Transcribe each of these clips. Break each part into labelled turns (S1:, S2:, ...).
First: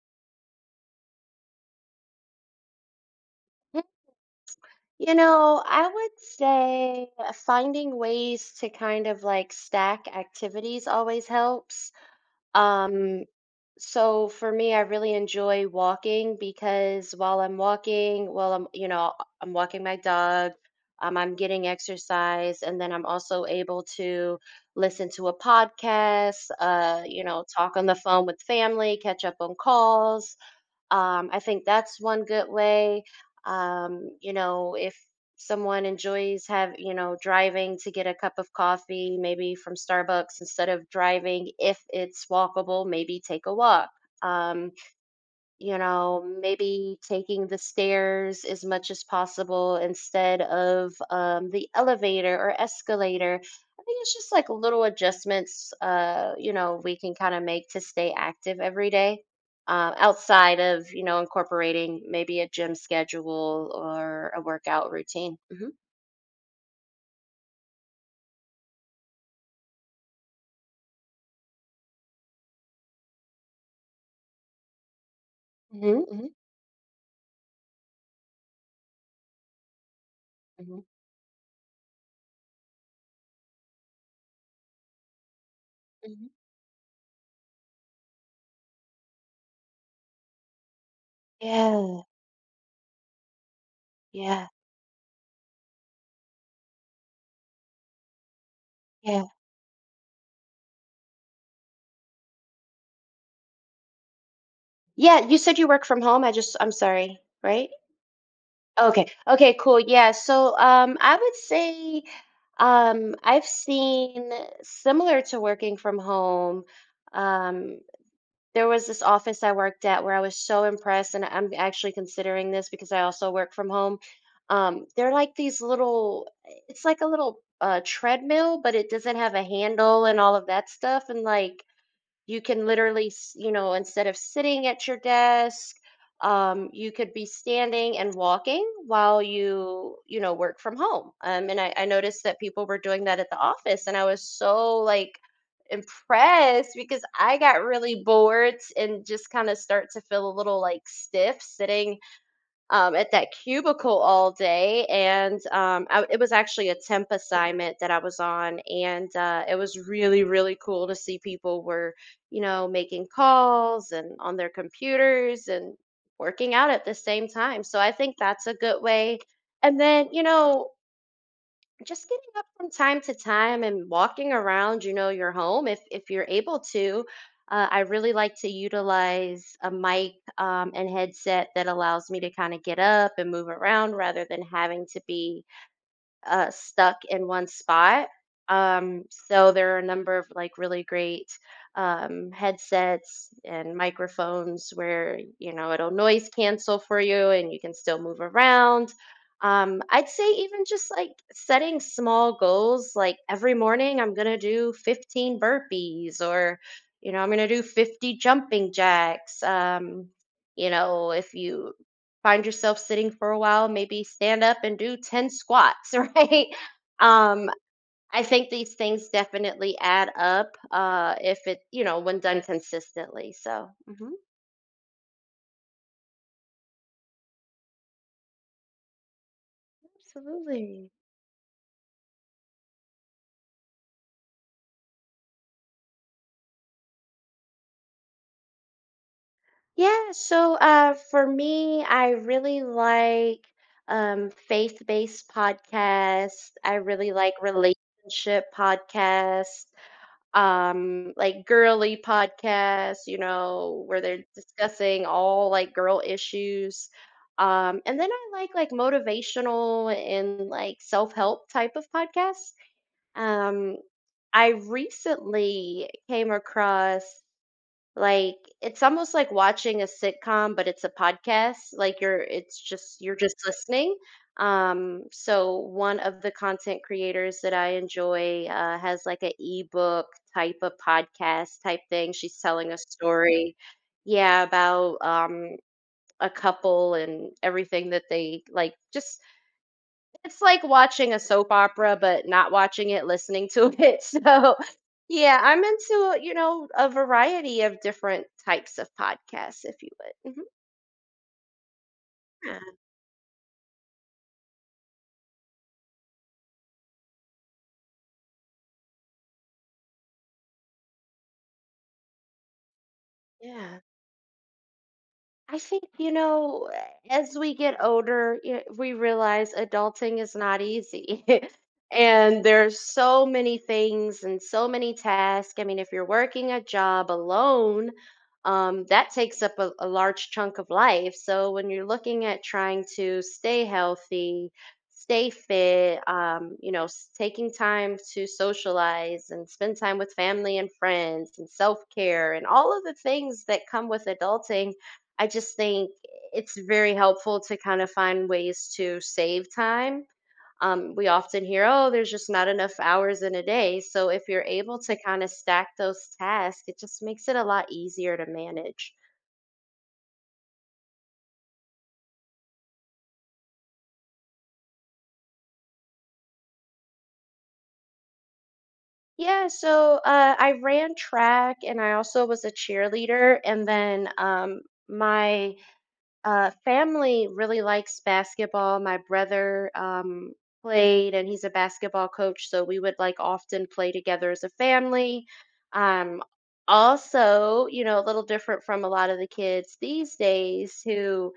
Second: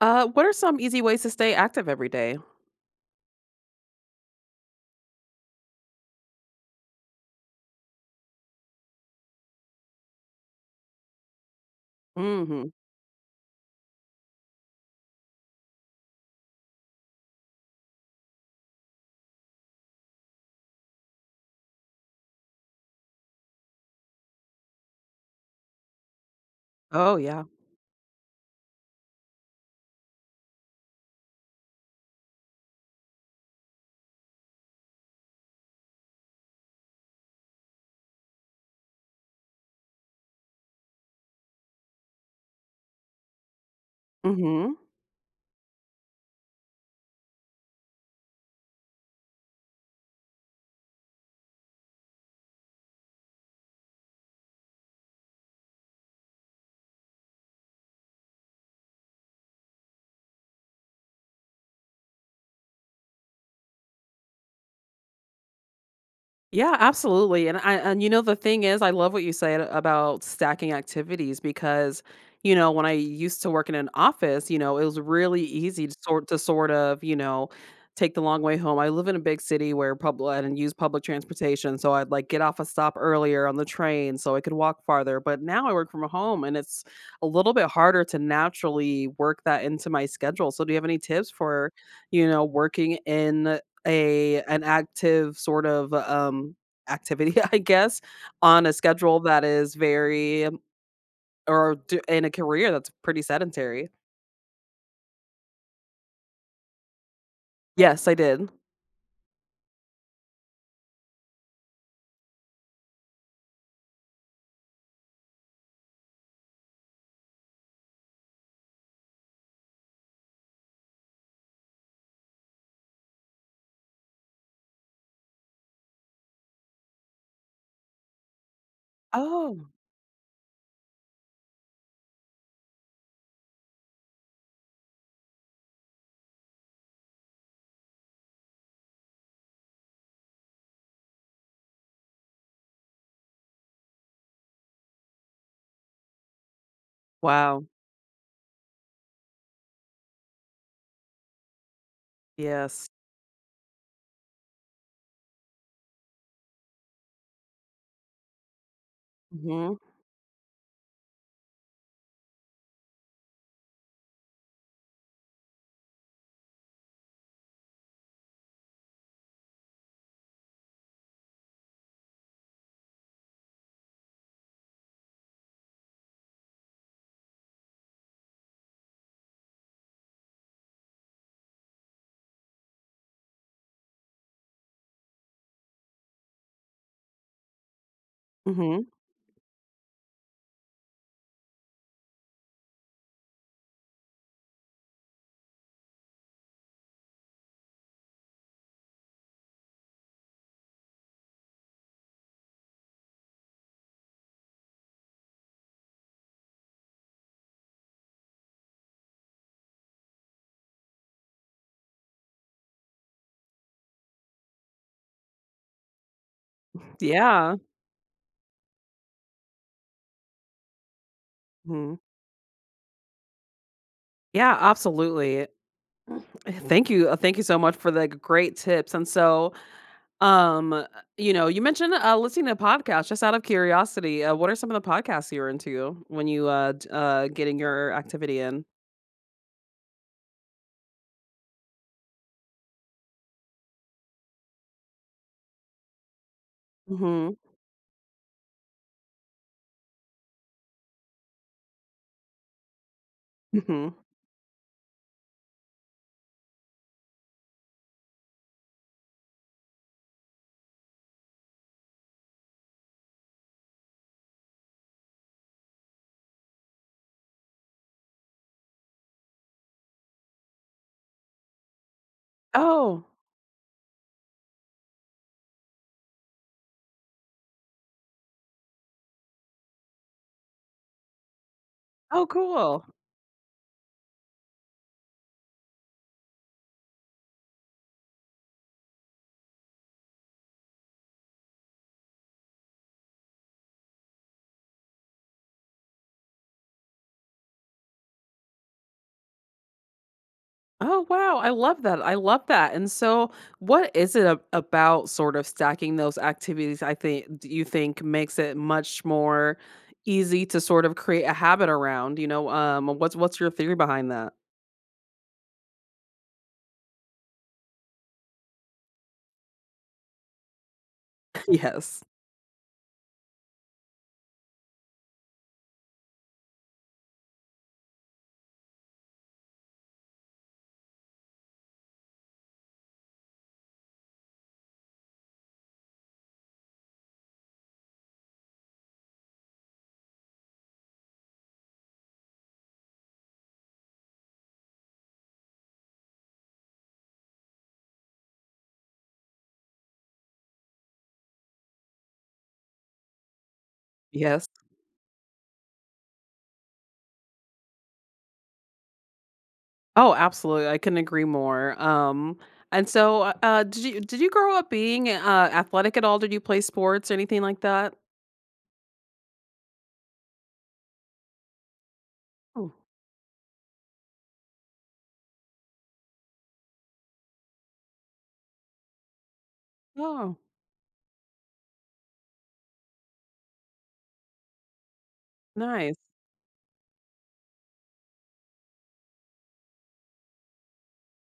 S1: What are some easy ways to stay active every day?
S2: I would say finding ways to kind of like stack activities always helps.
S1: Mhm.
S2: Um, so for me, I really enjoy walking because while I'm walking, I'm walking my dog, I'm getting exercise, and then I'm also able to listen to a podcast,
S1: Oh, yeah.
S2: talk on the phone with family, catch up on calls, I think that's one good way. If someone enjoys have you know driving to get a cup of coffee, maybe from Starbucks, instead of driving, if it's walkable, maybe take a walk. Um,
S1: Mhm.
S2: maybe taking the stairs as much as possible instead of the elevator or escalator. I think it's just like little adjustments we can kind of make to stay active every day, outside of, incorporating maybe a gym schedule or a workout routine.
S1: Yeah, absolutely, and I and you know, the thing is, I love what you said about stacking activities because, you know, when I used to work in an office, you know, it was really easy to
S2: Hmm hmm
S1: sort of, you know, take the long way home. I live in a big city where public and use
S2: hmm
S1: public transportation, so I'd like get off a stop earlier on the train so I could walk farther. But now I work from
S2: hmm
S1: home and it's a little bit harder to naturally work that into my schedule. So do you have any tips for,
S2: Yeah,
S1: you know, working in a
S2: yeah,
S1: an active sort of, activity, I guess, on a schedule
S2: yeah.
S1: that is very or d in a career that's pretty sedentary.
S2: Yeah, you said you work from home. I'm sorry, right?
S1: Yes, I did.
S2: Okay. Okay, cool. Yeah. So I would say I've seen, similar to working from home, Um there was this office I worked at where I was so impressed, and I'm actually considering this because I also work from home. They're like these little, it's like a little treadmill, but it doesn't have a
S1: Oh,
S2: handle and all of that stuff, and like you can you know, instead of sitting at your desk, you could be standing and walking while you know work from home. And I noticed that people were doing that at the office, and I was so like impressed because I got
S1: wow.
S2: really bored and just kind of start to feel a little like stiff sitting
S1: Yes.
S2: at that cubicle all day. It was actually a temp assignment that I was on. And it
S1: Mhm,
S2: was really, really cool to see people were, you know, making calls and on their computers and working out at the same time. So I think that's a good way. And then, you know, just getting up from time to time and walking around, you know, your home, if you're able to. I really like to utilize a mic and headset that allows me to kind of get up and move around rather than having to be stuck in one spot.
S1: mhm.
S2: So there are a number of like really great headsets and microphones where, you know, it'll noise cancel for you and you can still move around. I'd say even just like setting small goals, like every morning I'm gonna do 15 burpees, or, you know, I'm gonna do 50 jumping jacks. You know, if you find yourself sitting for a while, maybe stand up and do 10 squats, right? Um,
S1: Yeah,
S2: I think these things definitely add up, if it, you
S1: mhm.
S2: know, when done consistently. So, mhm,
S1: Yeah, absolutely. Thank you so much for the great tips, and so, um, uh,
S2: absolutely.
S1: you know, you mentioned, listening to podcasts, just out of curiosity, what are some of the podcasts you're into when you, d getting your activity in?
S2: Yeah. So, for me, I really like faith based podcasts, I really like
S1: Mhm.
S2: relationship podcasts, like girly podcasts, you know,
S1: Mhm.
S2: where they're discussing all like girl issues, and then I like motivational and like self-help type of podcasts. Um i recently came across, like, it's almost like watching a sitcom, but it's a podcast. Like you're it's just,
S1: Oh.
S2: you're just listening. So one of the content creators that I enjoy has like a ebook type of podcast type thing.
S1: Oh,
S2: She's telling a
S1: cool.
S2: story, yeah, about a couple and everything that they, like just it's like watching a soap opera, but not watching it, listening to it. So, yeah, I'm into, you know, a variety of different types of podcasts, if you would. Mhm.
S1: Oh, wow, I love that,
S2: Yeah.
S1: and so what is it a about sort of stacking those activities, I think do you think makes it much more easy to sort of create a habit around, you know, what's your theory
S2: Yeah.
S1: behind that?
S2: I think, you know, as we get older, we realize adulting is not easy.
S1: Yes.
S2: And there's so many things and so many tasks. I mean, if you're working a job alone, that takes up a large chunk of life. So when you're looking at trying to stay healthy, stay fit, taking time to socialize and spend time with family and friends and self care and all of the things that come with adulting, I just think it's very helpful to kind of find ways to save time. We often hear, oh, there's just not enough hours in a day. So if you're
S1: Yes.
S2: able to kind of stack those tasks, it just makes it a lot easier to manage.
S1: Oh, absolutely, I couldn't agree more, and so, did you grow up being, athletic at all? Did you play sports or anything like that?
S2: Yeah, so I ran track and I also was a
S1: Oh.
S2: cheerleader. And then my family really likes basketball. My brother
S1: Oh,
S2: played, and he's a basketball coach, so we would like often play together as a family.
S1: nice.
S2: Um, Also, you know, a little different from a lot of the kids these days who,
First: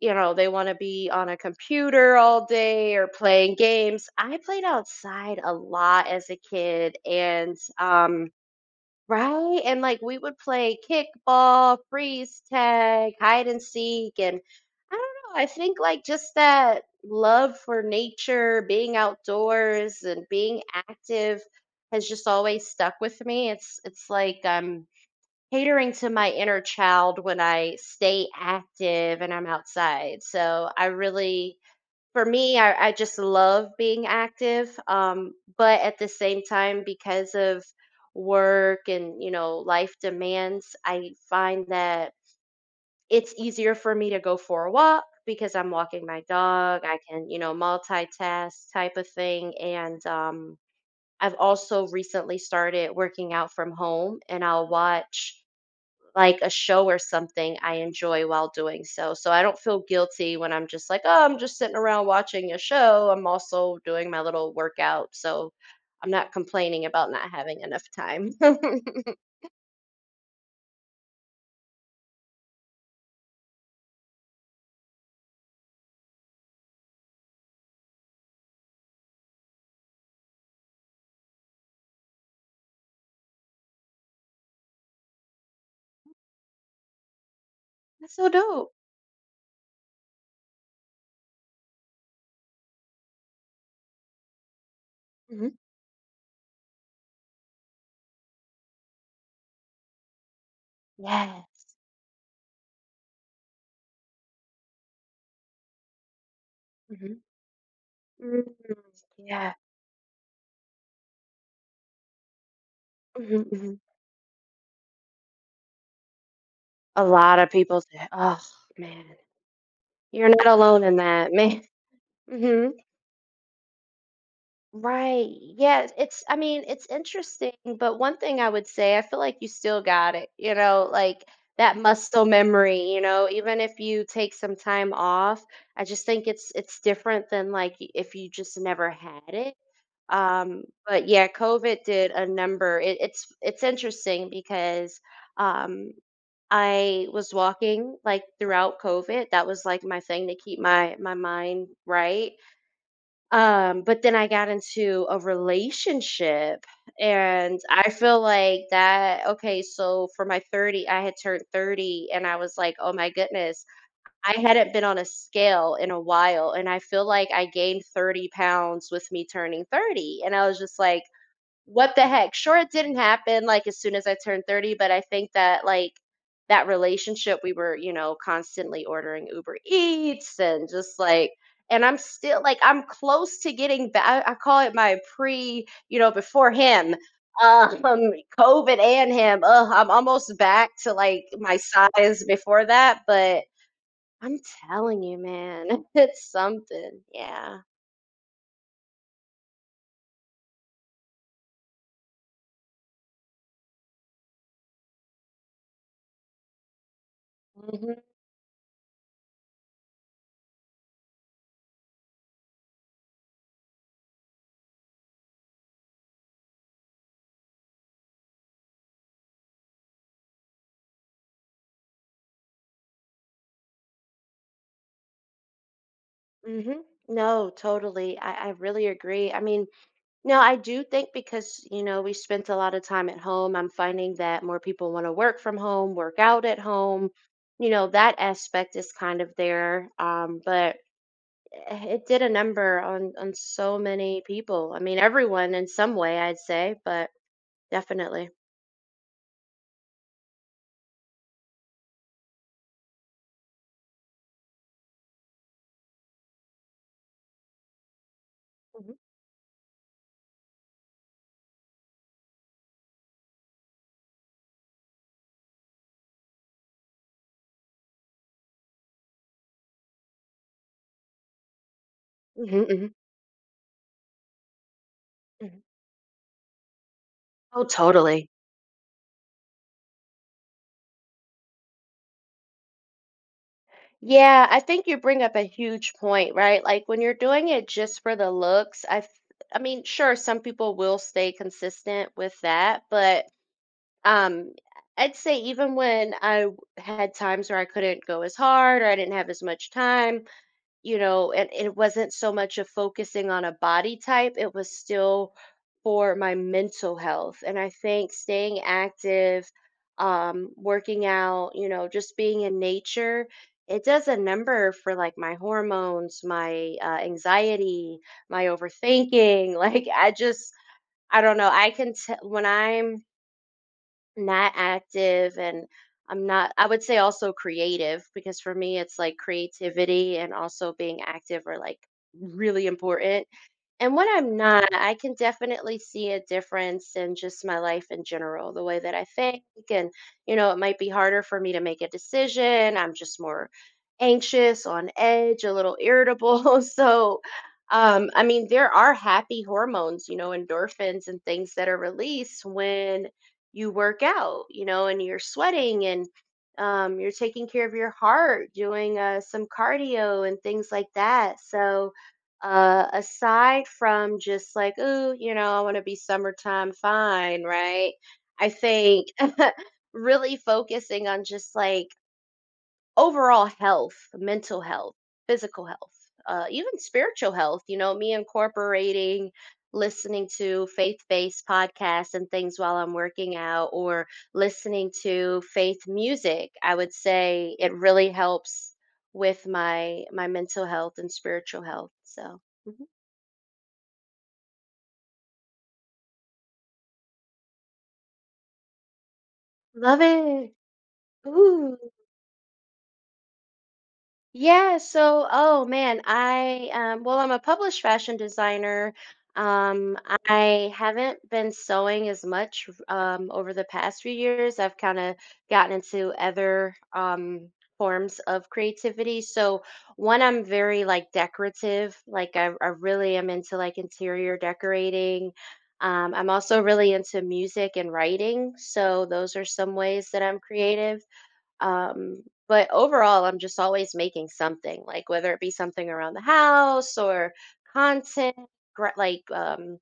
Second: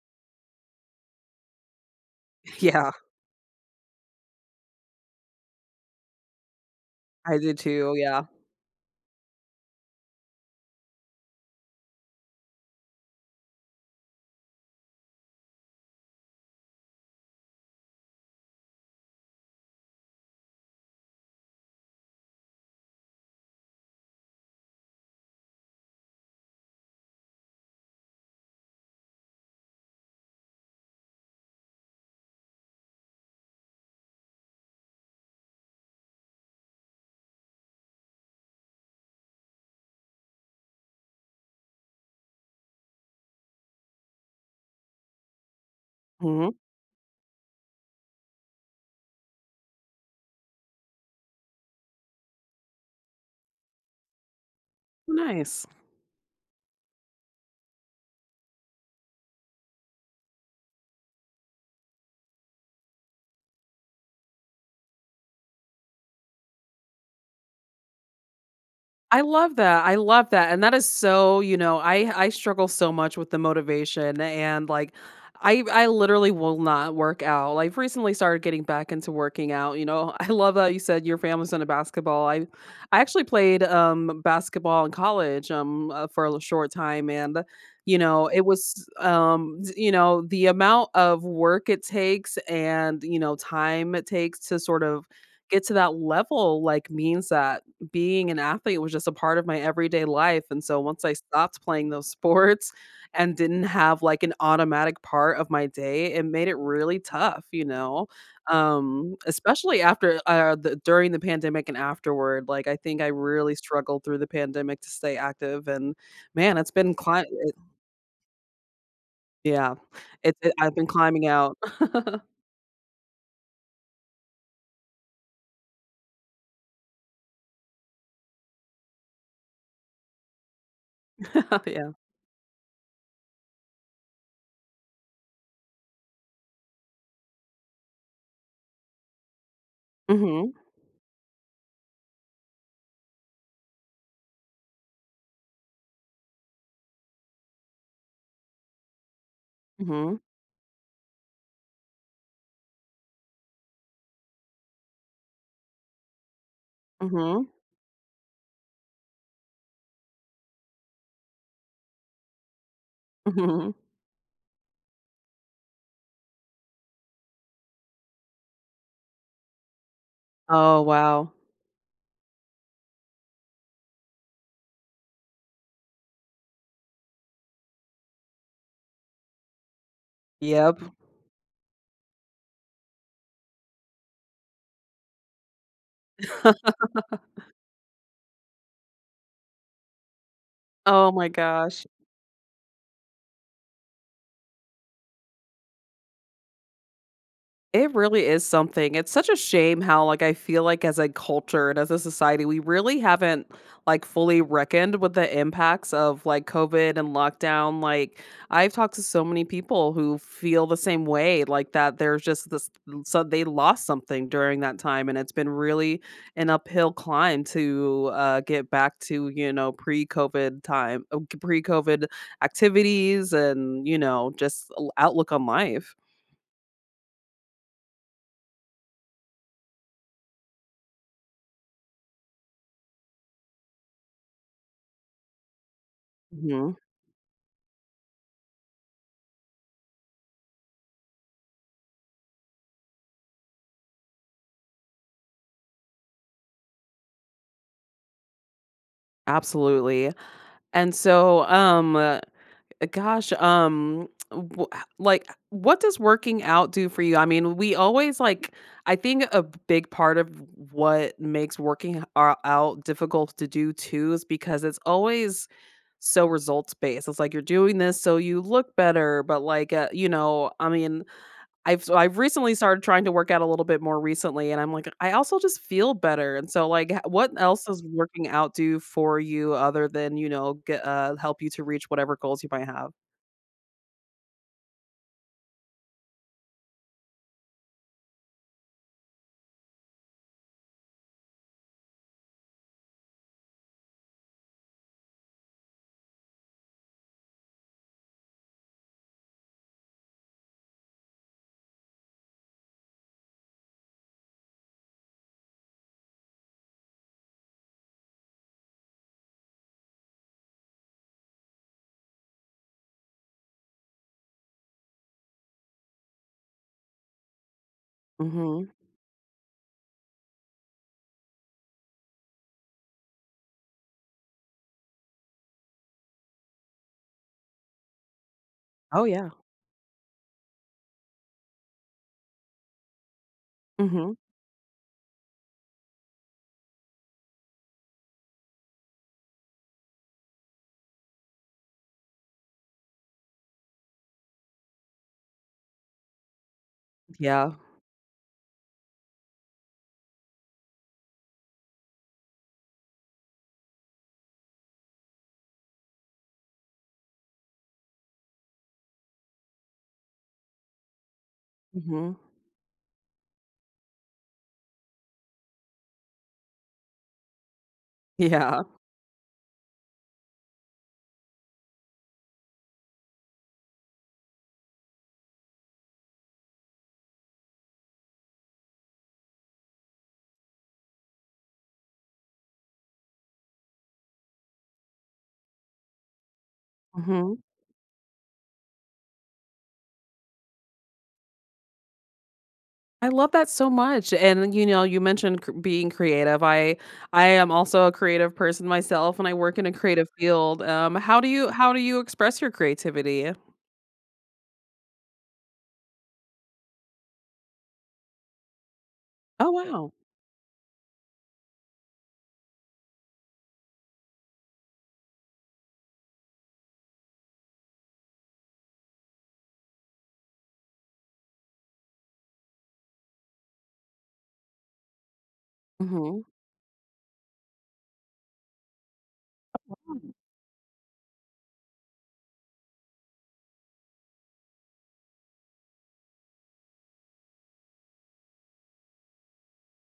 S2: you know, they want to be on a computer all
S1: Yeah,
S2: day or playing games. I played outside a lot as a kid,
S1: I
S2: and
S1: did too, yeah.
S2: right? And like we would play kickball, freeze tag, hide and seek, and I don't know, I think like just that love for nature, being outdoors and being active has just always stuck with me. It's like I'm catering to my inner child when I stay active and I'm outside. So I really, for me, I just love being active. But at the same time, because of work and, you know, life demands, I find that it's easier for me to go for a walk because I'm walking my
S1: Mhm.
S2: dog. I can, you know, multitask type of thing. And I've also recently started working out from home and I'll watch
S1: Nice.
S2: like a show or something I enjoy while doing so. So I don't feel guilty when I'm just like, oh, I'm just sitting around watching a show. I'm also doing my little workout. So I'm not complaining about not having enough time. That's
S1: I love that. I love that, and that is so, you know, I struggle so much with the motivation and like I literally will not work out. Like, I've recently started getting back into working out, you know. I love that you said your family's into basketball. I actually played basketball in college for a short time and you
S2: so
S1: know, it
S2: dope.
S1: was you know, the amount of work it takes and, you know, time it takes to sort of
S2: hmm
S1: get to that level like means that being an athlete was just a part of my everyday life, and so once I stopped
S2: Yes.
S1: playing those sports and didn't have, like, an automatic part of my day, it made it really
S2: hmm
S1: tough, you know?
S2: mm Yeah.
S1: Especially after, the during the pandemic and afterward, like, I think I
S2: hmm
S1: really
S2: hmm
S1: struggled through the pandemic to stay active and, man, it's been
S2: A
S1: climbing.
S2: lot of
S1: It
S2: people say, oh, man,
S1: Yeah.
S2: you're
S1: It
S2: not
S1: it I've
S2: alone
S1: been
S2: in
S1: climbing
S2: that,
S1: out.
S2: man. hmm Right. Yes. I mean, it's interesting, but one thing I would say, I feel like you still got it, you know, like that
S1: Yeah.
S2: muscle memory, you know, even if you take some time off, I just think it's different than like if you just never had it.
S1: Mm.
S2: But yeah, COVID did a number. It's interesting because um I was walking like throughout COVID. That was like
S1: Mhm.
S2: my
S1: Mm.
S2: thing to keep my mind right, but then I got into a relationship
S1: Mhm.
S2: and I feel like that, okay, so for my 30, I had turned 30 and I was like, "Oh my
S1: Mhm.
S2: goodness,
S1: Mhm.
S2: I hadn't been on a scale in a while and I feel like I gained 30 pounds with me turning 30." And I was just
S1: Oh,
S2: like,
S1: wow.
S2: what the heck? Sure, it didn't happen, like, as soon as I turned 30, but I think that, like, that relationship, we were, you know, constantly ordering Uber Eats and
S1: Yep.
S2: just, like, and I'm still like, I'm close to getting back. I call it my pre, you know, before him, um, COVID and him, ugh, I'm almost back to,
S1: Oh
S2: like,
S1: my
S2: my
S1: gosh.
S2: size before that, but I'm telling you, man, it's something. Yeah.
S1: It really is something. It's such a shame how, like, I feel like as a culture and as a society, we really haven't like fully reckoned with the impacts of like COVID and lockdown.
S2: Mhm,
S1: Like, I've talked to so many people who feel the same way, like that there's just this so they lost something during that time, and it's been really an uphill climb to get back to you know pre-COVID time, pre-COVID activities, and you know just outlook on life.
S2: mhm. No, totally. I really agree. I mean, no, I do think because, you know, we spent a lot of time at home, I'm finding that more people want to work from home, work out at home. You know, that aspect is kind of there. But it did a number on so many people. I mean, everyone in some way, I'd say, but definitely.
S1: Absolutely. And so, gosh, w like, what does working out do for you? I mean, we always like
S2: Mhm.
S1: I think a big part of what makes working ou out difficult to do too is because it's always so results based. It's like you're doing this so you look better, but like, you know, I mean, I've recently
S2: Mhm,
S1: started
S2: mhm,
S1: trying to work out a little bit more recently, and I'm like, I also just
S2: mhm.
S1: feel better, and so, like, h what
S2: Oh,
S1: else does working
S2: totally.
S1: out do for you other than, you know, get help you to reach whatever goals you might have?
S2: Yeah, I think you bring up a huge point, right? Like when you're doing it just for the looks, I mean, sure, some people will stay consistent with that, but Um, I'd say even when had times where I couldn't go as hard or I didn't have as much time, you know, and it wasn't so much of focusing on a body type, it was still for my mental health. And I think staying active, working out, you know, just being in nature, it does a number for like my hormones, my anxiety, my
S1: Mhm.
S2: overthinking. Like I just, I don't know. I can tell when I'm not active, and I'm not, I would say, also creative, because for me it's
S1: Oh,
S2: like
S1: yeah.
S2: creativity and also being active are like really important, and when
S1: Mhm.
S2: I'm not, I can definitely see a difference in just my life in general, the way that I think. And, you know, it might be harder for me to make a decision. I'm just more anxious, on edge, a little irritable. So,
S1: Yeah.
S2: I mean, there are happy hormones, you know, endorphins and things that are released when you work out, you know, and you're sweating and you're taking care of your heart, doing some cardio and things like that. So,
S1: Mhm.
S2: aside from just like, oh, you know, I want to be summertime fine, right? I
S1: Yeah.
S2: think really focusing on just like overall health, mental health, physical health, even spiritual health, you know, me incorporating, listening to faith-based podcasts and things while I'm working out, or listening to faith music, I would
S1: Mhm.
S2: say it really helps with my mental health and spiritual health. So mhm.
S1: I love that so much, and, you know, you mentioned cr being creative. I am also a creative person myself, and I work in a
S2: Love
S1: creative
S2: it.
S1: field. How do you
S2: Ooh.
S1: express your creativity?
S2: Yeah, so oh man, I well I'm a published fashion designer.
S1: Oh, wow.
S2: Um I haven't been sewing as much over the past few years. I've kind of gotten into other forms of creativity. So one, I'm very like decorative, like, I really am into like interior decorating.
S1: Mhm.
S2: I'm also really into music and writing. So those are some ways that I'm creative. Um, but overall, I'm just always making something, like whether it be something around the house or content, gra- like um,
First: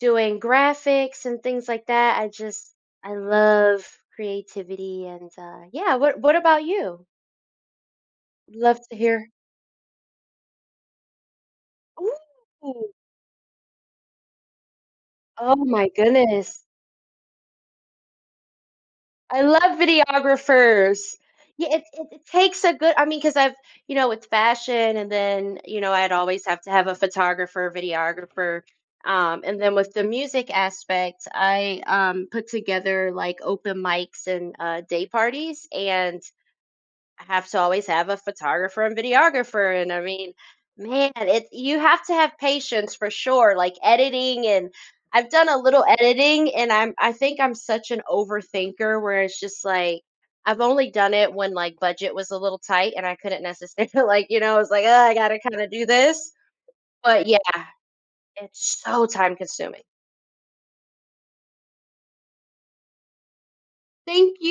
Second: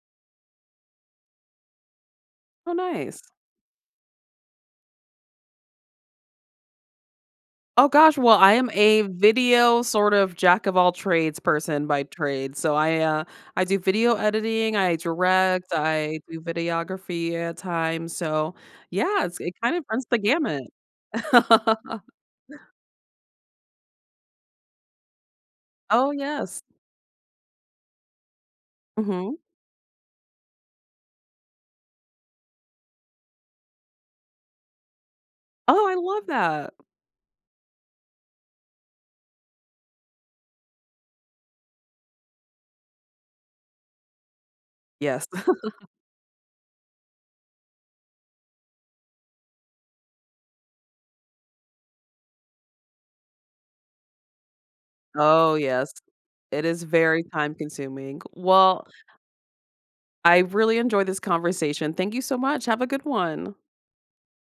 S2: doing graphics and things like that. I
S1: Oh,
S2: just I
S1: nice.
S2: love creativity, and yeah. What about you?
S1: Oh gosh, well, I am
S2: Love to
S1: a
S2: hear.
S1: video sort of jack of all trades person by trade.
S2: Ooh,
S1: I do video editing, I
S2: oh
S1: direct,
S2: my
S1: I do
S2: goodness.
S1: videography at times. So yeah,
S2: I
S1: it kind
S2: love
S1: of runs the gamut.
S2: videographers. Yeah, it, it it takes a good, I mean, because I've, you know, with fashion and then, you know,
S1: Oh
S2: I'd always have
S1: yes.
S2: to have a photographer, videographer.
S1: Hmm.
S2: And then with the music aspect, I put together like open mics and day parties.
S1: Oh, I
S2: And
S1: love that.
S2: I have to always have a photographer and videographer. And I mean, man, it you have to have patience for sure. Like editing and
S1: Yes.
S2: I've done a little editing, and I think I'm such an overthinker where it's just like, I've only done it when like budget was a little tight and I couldn't necessarily like, you know, it's like, oh, I gotta
S1: Oh
S2: kind of do
S1: yes.
S2: this.
S1: It is very
S2: But yeah,
S1: time consuming.
S2: it's
S1: Well,
S2: so time consuming.
S1: I really enjoyed this conversation. Thank you so much. Have a good one.
S2: Thank you.